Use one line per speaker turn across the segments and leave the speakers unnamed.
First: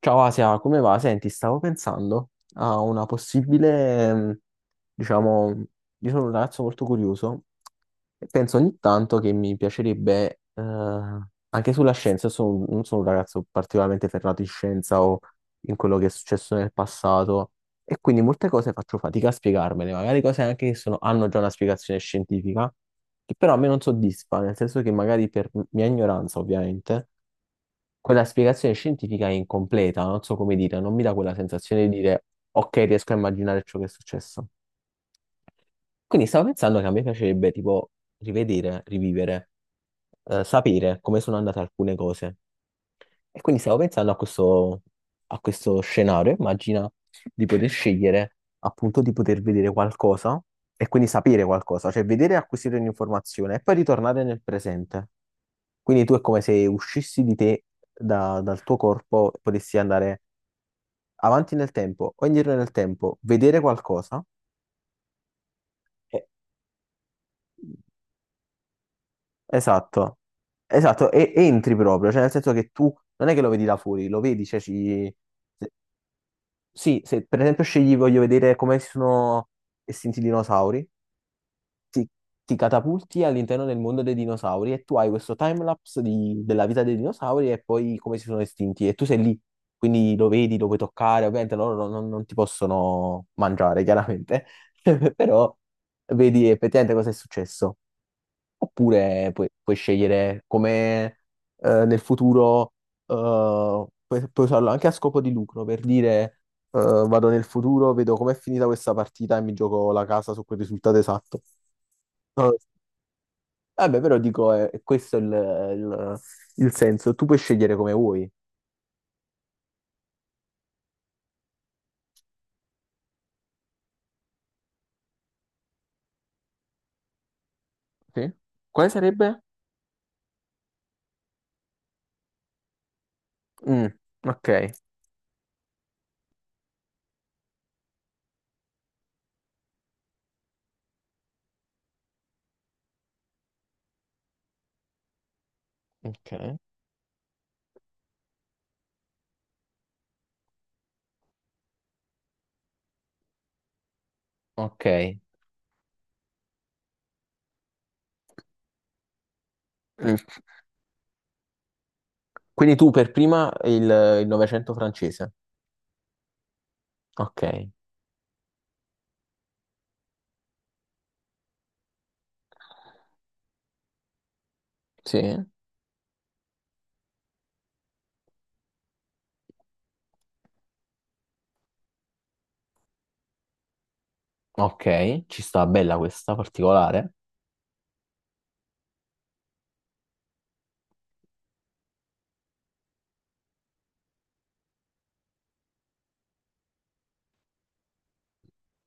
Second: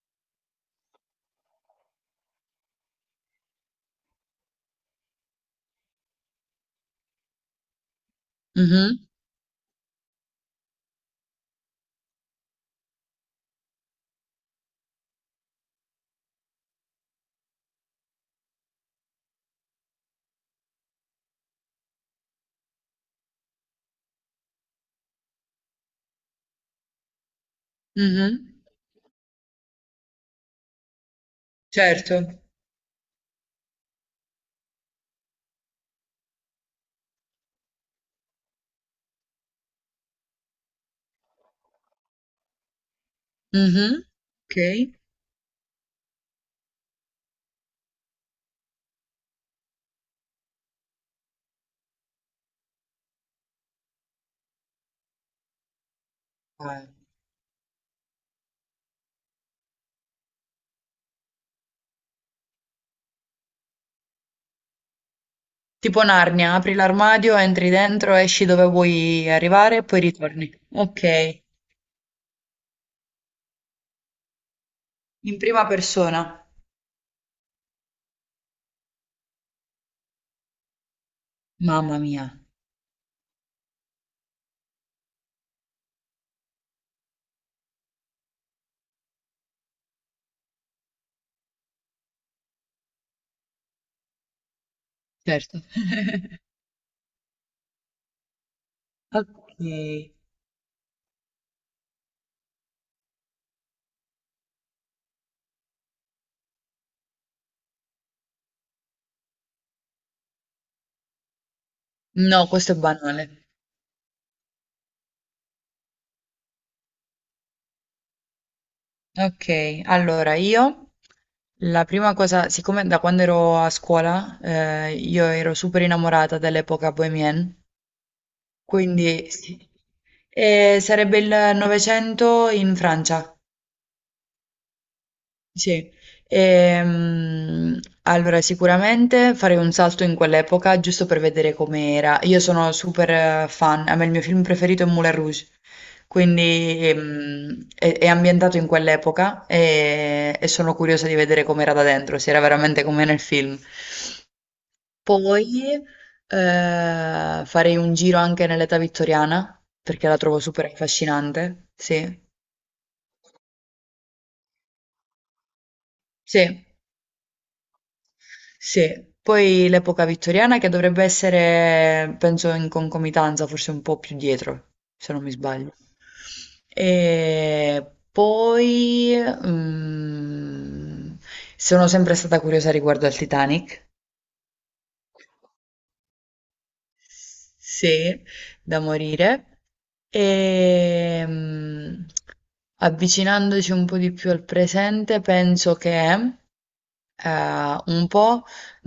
Ciao Asia, come va? Senti, stavo pensando a una possibile, diciamo, io sono un ragazzo molto curioso e penso ogni
Mh-mh,
tanto che mi piacerebbe, anche sulla scienza, io non sono un ragazzo particolarmente ferrato in scienza o in quello che è successo nel passato, e quindi molte cose faccio fatica a spiegarmele, magari cose anche che hanno già una spiegazione scientifica, che però a me non soddisfa, nel senso che magari per mia ignoranza, ovviamente quella
mh-mh.
spiegazione scientifica è incompleta, non so come dire, non mi dà quella sensazione di
Certo.
dire ok, riesco a immaginare ciò che è successo. Quindi stavo pensando che a me piacerebbe tipo rivedere, rivivere, sapere come sono andate alcune cose. E quindi stavo
Mh-mh.
pensando
Okay.
a questo scenario, immagina di poter scegliere appunto di poter vedere qualcosa e quindi sapere qualcosa, cioè vedere e acquisire un'informazione e poi ritornare nel presente. Quindi tu è come se
Ah.
uscissi di te dal tuo corpo e potessi andare avanti nel tempo o indietro nel tempo, vedere qualcosa.
Tipo
Eh,
Narnia, apri l'armadio, entri dentro, esci dove vuoi arrivare e poi
Esatto,
ritorni.
esatto, e
Okay,
e entri proprio, cioè nel senso che tu non è che lo vedi da fuori, lo vedi, cioè
in prima persona.
Sì, se per esempio scegli, voglio vedere come si sono estinti i dinosauri,
Mamma
ti,
mia,
ti catapulti all'interno del mondo dei dinosauri e tu hai questo timelapse della vita dei dinosauri e poi come si sono estinti e tu sei lì, quindi lo vedi, lo puoi toccare, ovviamente loro non ti possono mangiare, chiaramente, però
certo.
vedi effettivamente cosa è successo. Oppure puoi
Okay.
scegliere come nel futuro, puoi usarlo anche a scopo di lucro, per dire vado nel futuro, vedo com'è finita questa partita e mi gioco la casa su quel risultato esatto.
No,
No,
questo è banale.
vabbè, però dico, questo è il- il senso, tu puoi scegliere come vuoi.
Okay, allora io la prima cosa siccome da quando ero a scuola, io ero super innamorata dell'epoca bohemienne,
Sì. Quale
quindi
sarebbe?
sì. Sarebbe il Novecento in Francia.
Mm, ok.
Sì. Ehm, allora sicuramente farei un salto in quell'epoca giusto per vedere com'era. Io sono super fan, a me il mio film preferito è Moulin Rouge,
Ok.
quindi è ambientato in quell'epoca e sono curiosa di vedere com'era da dentro, se era veramente come nel film.
Ok.
Poi farei un giro anche nell'età vittoriana perché la
Mm.
trovo super affascinante. Sì,
Quindi tu per prima il Novecento francese.
sì.
Ok.
Sì, poi l'epoca vittoriana che dovrebbe essere, penso, in concomitanza, forse un po' più dietro, se
Sì.
non mi sbaglio. E poi mm, sono sempre stata curiosa riguardo al Titanic.
Ok, ci sta bella questa particolare.
Sì, da morire. E avvicinandoci un po' di più al presente, penso che un po',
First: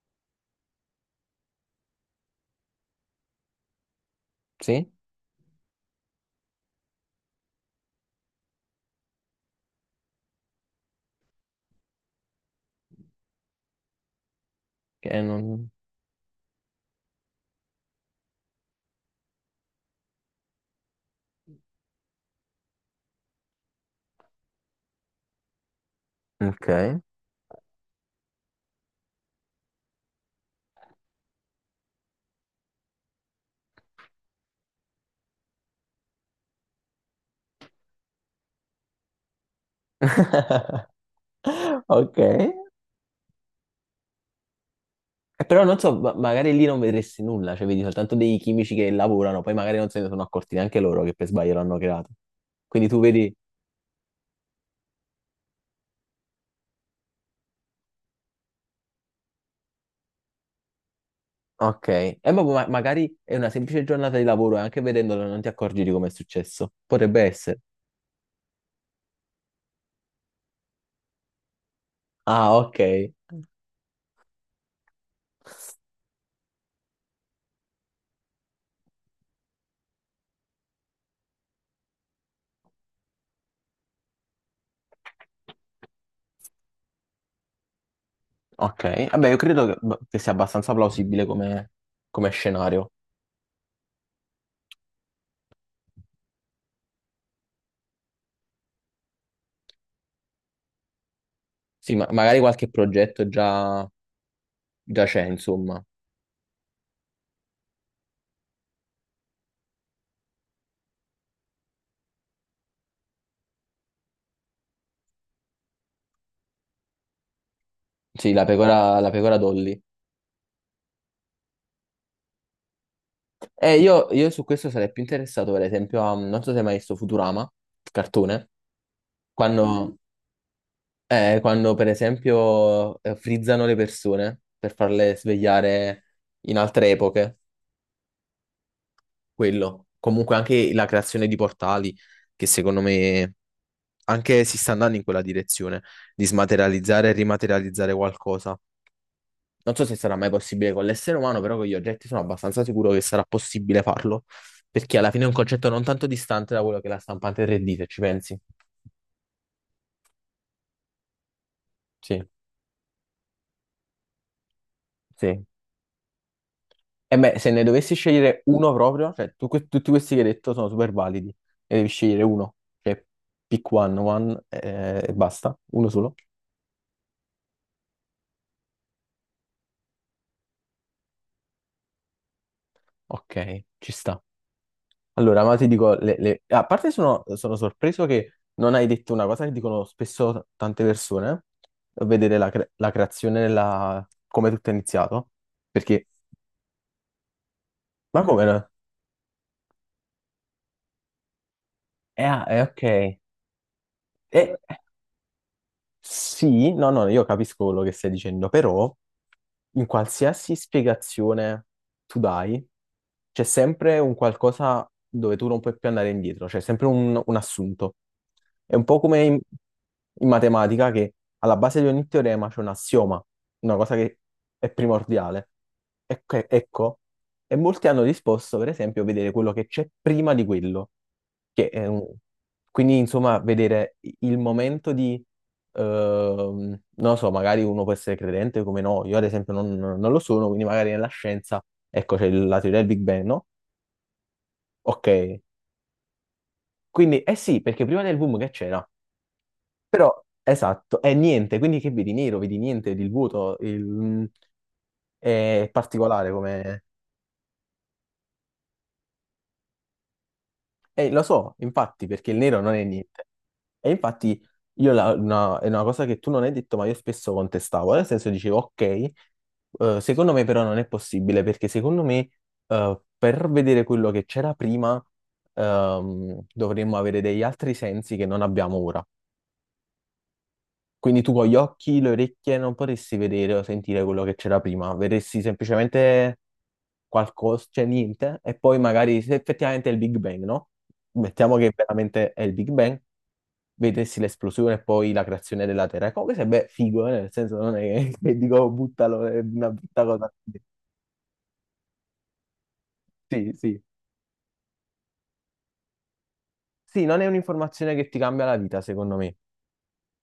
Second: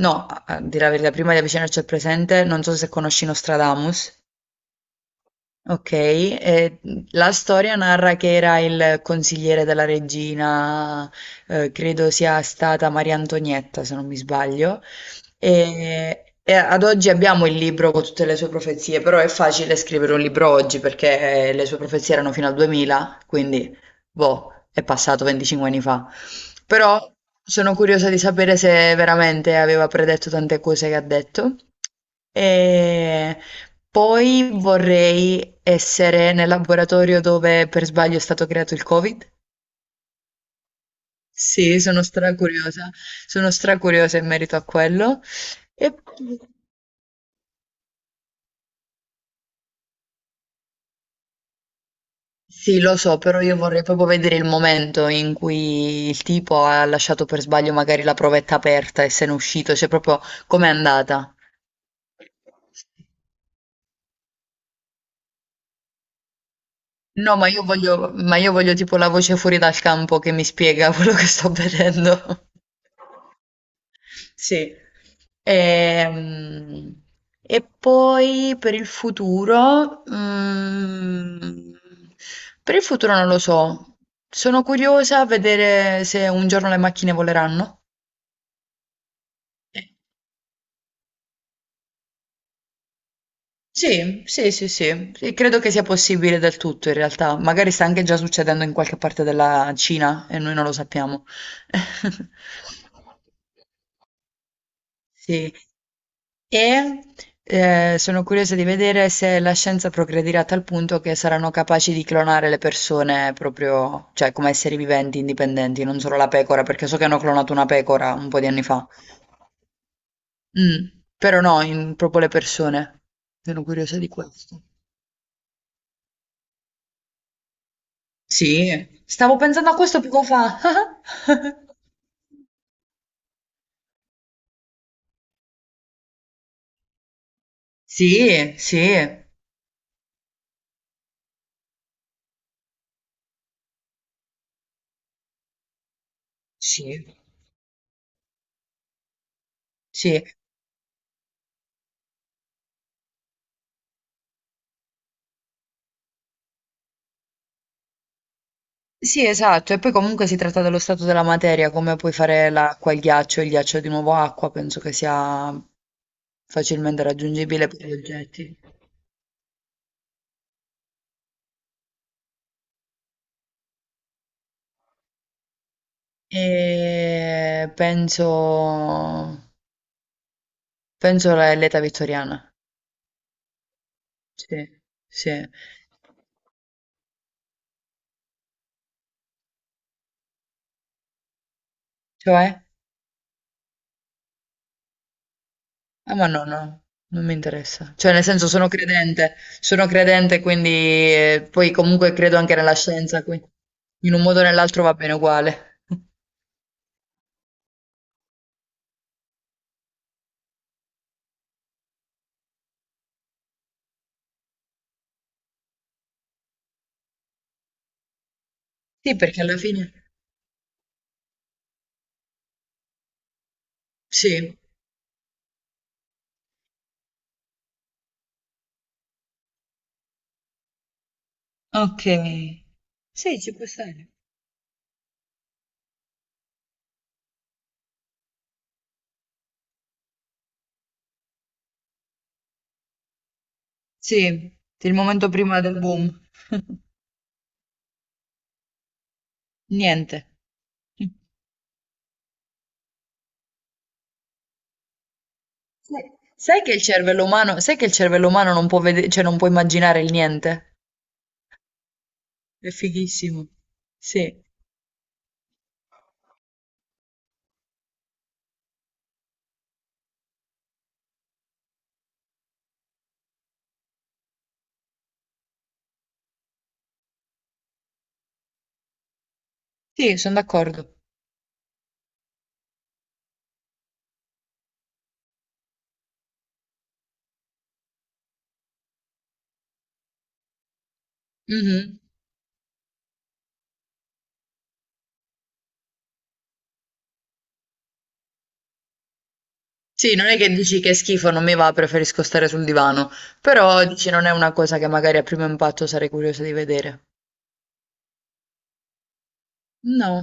no, a dire la verità, prima di avvicinarci al presente, non so se conosci Nostradamus.
Sì?
Okay, e, la storia narra che era il consigliere della regina, credo sia stata Maria Antonietta, se non mi sbaglio,
Che non.
ehm, e ad oggi abbiamo il libro con tutte le sue profezie, però è facile scrivere un libro oggi perché le sue profezie erano fino al 2000, quindi boh, è passato 25 anni fa.
Ok.
Però sono curiosa di sapere se veramente aveva predetto tante cose che ha detto. E poi vorrei essere nel laboratorio dove per sbaglio è stato creato il Covid. Sì, sono
Ok.
stracuriosa. Sono stracuriosa in merito a quello.
Però non
E
so, magari lì non vedresti nulla, cioè vedi soltanto dei chimici che lavorano, poi magari non se ne sono accorti neanche loro che per sbaglio l'hanno creato.
sì,
Quindi
lo
tu
so,
vedi,
però io vorrei proprio vedere il momento in cui il tipo ha lasciato per sbaglio magari la provetta aperta e se n'è uscito, cioè proprio com'è andata.
ok, e magari è una semplice giornata di lavoro e anche vedendolo non ti accorgi di come è successo. Potrebbe
No, ma
essere.
io voglio tipo la voce fuori dal campo che mi spiega quello che sto vedendo.
Ah, ok.
Sì. Ehm, poi per il futuro, per il futuro non lo so. Sono curiosa a vedere se un giorno le macchine voleranno.
Ok, vabbè, io credo
Eh,
che sia abbastanza plausibile come, come scenario.
Sì, sì, sì, sì. E credo che sia possibile del tutto in realtà. Magari sta anche già succedendo in qualche parte della Cina e noi non lo sappiamo.
Sì, ma magari qualche progetto già già c'è,
Sì.
insomma.
E sono curiosa di vedere se la scienza progredirà a tal punto che saranno capaci di clonare le persone proprio, cioè come esseri viventi indipendenti, non solo la pecora, perché so che hanno clonato una pecora un
Sì,
po'
la
di anni fa.
pecora, la pecora Dolly.
Mm. Però no, in- proprio le persone. Sono
E
curiosa
io,
di
io su
questo.
questo sarei più interessato, per esempio, a, non so se hai mai visto Futurama, il cartone,
Sì, stavo
quando,
pensando a
mm,
questo poco fa.
quando, per esempio frizzano le persone per farle svegliare in altre epoche,
Sì, sì,
quello. Comunque anche la creazione di portali, che secondo me anche si sta andando in quella direzione, di
sì,
smaterializzare e rimaterializzare qualcosa. Non so se sarà
sì.
mai possibile con l'essere umano, però con gli oggetti sono abbastanza sicuro che sarà possibile farlo, perché alla fine è un concetto non tanto distante da quello che è la stampante 3D, se ci pensi.
Sì, esatto, e poi comunque si tratta dello stato della materia, come puoi
Sì.
fare l'acqua, il ghiaccio di nuovo acqua, penso che
Sì.
sia facilmente
E beh, se ne
raggiungibile per gli
dovessi scegliere
oggetti.
uno proprio, cioè tutti questi che hai detto sono super validi, e devi scegliere uno, cioè pick one, one e basta, uno solo.
E penso l'età vittoriana,
Ok, ci sta.
sì,
Allora,
sì.
ma ti dico, a parte sono sorpreso che non hai detto una cosa che dicono spesso tante persone, vedere la,
Cioè?
cre- la creazione, come tutto è iniziato, perché,
Ah, ma no, no, non mi interessa. Cioè,
ma
nel
come
senso,
no?
sono credente, quindi poi comunque
Eh,
credo
ah,
anche
eh,
nella
ok.
scienza, quindi in un modo o
Eh,
nell'altro va bene uguale.
sì, no, no, io capisco quello che stai dicendo, però in qualsiasi spiegazione tu dai, c'è sempre un qualcosa dove tu non puoi più andare indietro, c'è sempre un assunto. È un po'
Sì,
come in,
perché alla fine,
in matematica che alla base di ogni teorema c'è un assioma, una cosa che
sì.
è primordiale. Ecco, ecco, e molti hanno risposto, per esempio, a vedere quello che c'è prima di quello, che è
Okay.
quindi insomma
Sì, ci può
vedere
stare.
il momento di non lo so, magari uno può essere credente come no, io ad esempio non lo sono, quindi magari nella scienza, ecco, c'è la teoria del Big Bang, no?
Sì, il
Ok,
momento prima del boom.
quindi eh sì, perché prima del boom che c'era? Però,
Niente.
esatto,
Sì.
è niente, quindi che vedi nero, vedi niente, vedi il vuoto, è particolare.
Sai che il cervello umano non può vede cioè non può immaginare il niente?
Lo so, infatti, perché il nero
È
non è niente.
fighissimo.
E infatti
Sì.
io è una cosa che tu non hai detto, ma io spesso contestavo. Nel senso dicevo, ok, secondo me però non è possibile, perché secondo me per vedere quello che c'era prima dovremmo avere degli altri sensi che non abbiamo ora.
Sì, son d'accordo.
Quindi tu con gli occhi, le orecchie non potresti vedere o sentire quello che c'era prima, vedresti semplicemente qualcosa, cioè niente, e poi magari se effettivamente è il Big Bang, no? Mettiamo che
Mh-mh.
veramente è il Big Bang, vedessi l'esplosione e poi la creazione della Terra. E comunque sarebbe figo, nel senso non è che dico buttalo, è una brutta
Sì, non
cosa.
è che dici: "Che è schifo, non mi va, preferisco stare sul divano",
Sì, sì.
però dici: "Non è una cosa che magari a primo impatto sarei curiosa di
Sì,
vedere".
non è un'informazione che ti cambia la vita, secondo me.
No.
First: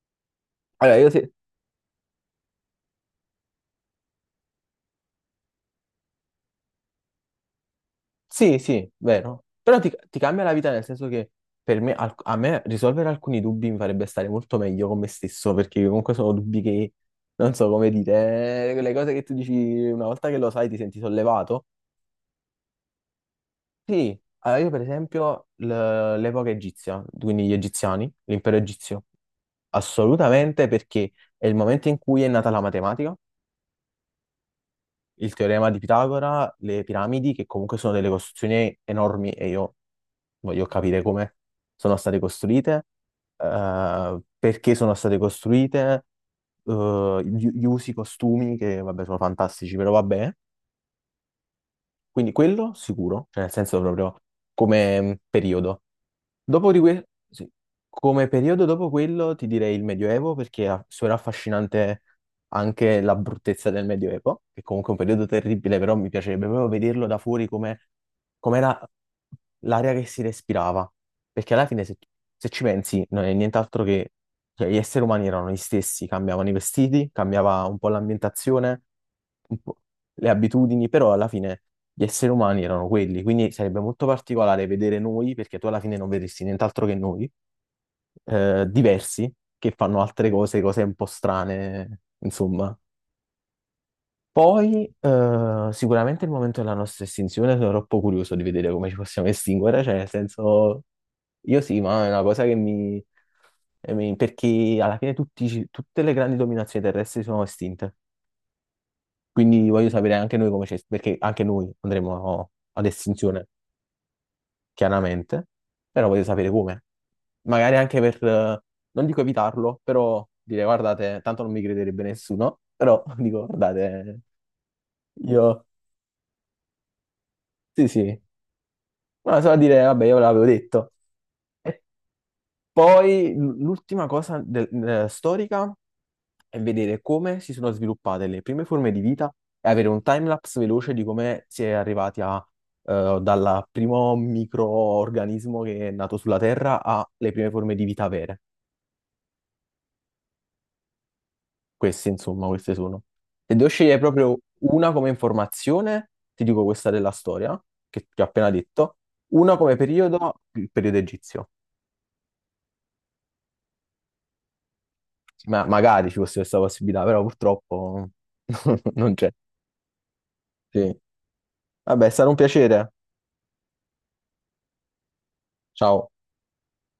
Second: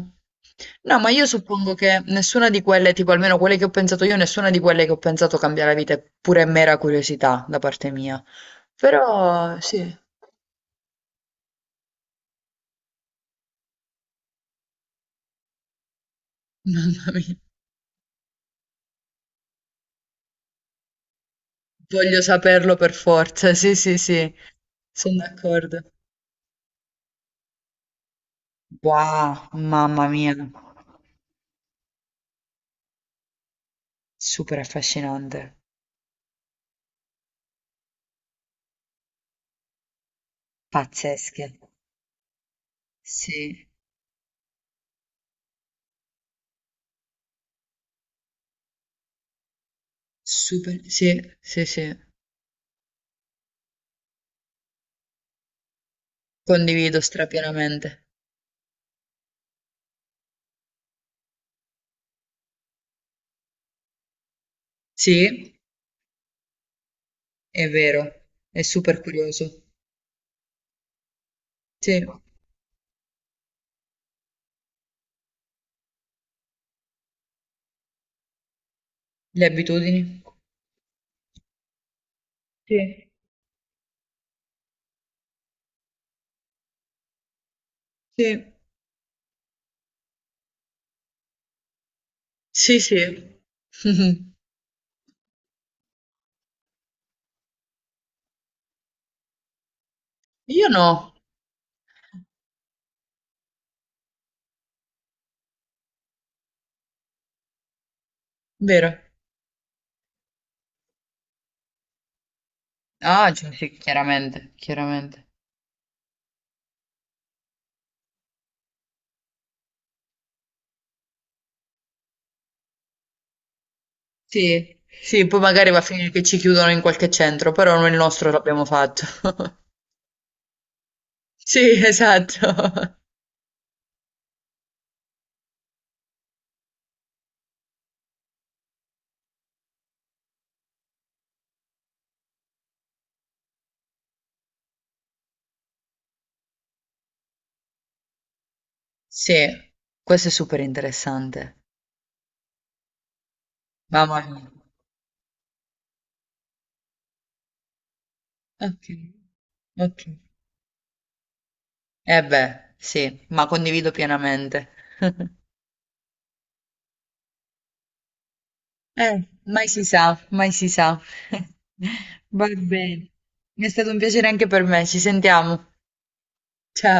Allora,
No,
io
ma io suppongo che nessuna di quelle, tipo almeno quelle che ho pensato io, nessuna di quelle che ho pensato cambia la vita, è pure mera curiosità da parte mia.
sì, sì, vero.
Però
Però
sì,
ti, ti cambia la vita nel senso che per me, a me risolvere alcuni dubbi mi farebbe stare molto meglio con me stesso, perché comunque sono dubbi che,
mamma mia,
non so come dire, quelle cose che tu dici una volta che lo sai ti senti sollevato.
voglio saperlo per forza, sì, sì,
Sì,
sì,
allora io per
sono
esempio
d'accordo.
l'epoca egizia, quindi gli egiziani, l'impero egizio,
Wow, mamma mia,
assolutamente perché è il momento in cui è nata la matematica,
super
il
affascinante,
teorema di Pitagora, le piramidi, che comunque sono delle costruzioni enormi e io voglio capire come
pazzesche.
sono state costruite,
Sì,
perché sono state costruite, gli usi, i costumi, che vabbè sono fantastici, però vabbè.
super, sì, sì, sì,
Quindi quello sicuro, cioè nel senso proprio come periodo. Dopo di
condivido
que- sì.
strapienamente.
Come periodo dopo quello ti direi il Medioevo perché è solo affascinante anche la bruttezza del Medioevo, che comunque è un periodo
Sì,
terribile, però mi piacerebbe proprio vederlo da fuori
è
come
vero, è
com'era
super curioso.
l'aria che si respirava. Perché alla fine
Sì.
se ci pensi non è nient'altro che cioè, gli esseri umani erano gli stessi, cambiavano i vestiti, cambiava un po' l'ambientazione,
Le
un po'
abitudini?
le abitudini, però alla fine gli esseri umani
Sì,
erano quelli, quindi sarebbe molto particolare vedere noi, perché tu alla fine non vedresti nient'altro che noi,
sì,
diversi, che fanno altre cose, cose un po' strane, insomma.
sì, sì.
Poi, sicuramente il momento della nostra estinzione, sono troppo curioso di vedere come ci possiamo estinguere, cioè, nel
Io
senso,
no,
io sì, ma è una cosa che perché alla fine tutte le grandi dominazioni terrestri sono estinte,
vero?
quindi voglio sapere anche noi come. Perché anche noi andremo ad
Ah,
estinzione.
cioè, sì, chiaramente, chiaramente.
Chiaramente, però voglio sapere come. Magari anche per, non dico evitarlo, però dire guardate, tanto non mi crederebbe nessuno, però dico guardate,
Sì, sì, poi
io
magari va a finire che ci chiudono in qualche centro, però
sì,
noi il
sì,
nostro l'abbiamo fatto.
ma solo a dire vabbè io ve l'avevo detto. E
Sì, esatto.
poi l'ultima cosa storica è vedere come si sono sviluppate le prime forme di vita e avere un timelapse veloce di come si è arrivati a dal primo microorganismo che è nato sulla Terra alle prime forme di vita vere.
Sì, questo è super interessante.
Questi, insomma, queste sono. Se devo scegliere
Mamma
proprio
mia.
una come informazione, ti dico questa della storia, che ti ho appena
Ok,
detto, una come
ok.
periodo, il periodo egizio.
Eh beh, sì, ma condivido pienamente.
Ma magari ci fosse questa possibilità, però purtroppo non
Eh,
c'è.
mai si sa, mai si sa.
Sì. Vabbè, è stato un
Va
piacere.
bene. È stato un piacere anche per me, ci sentiamo.
Ciao.
Ciao.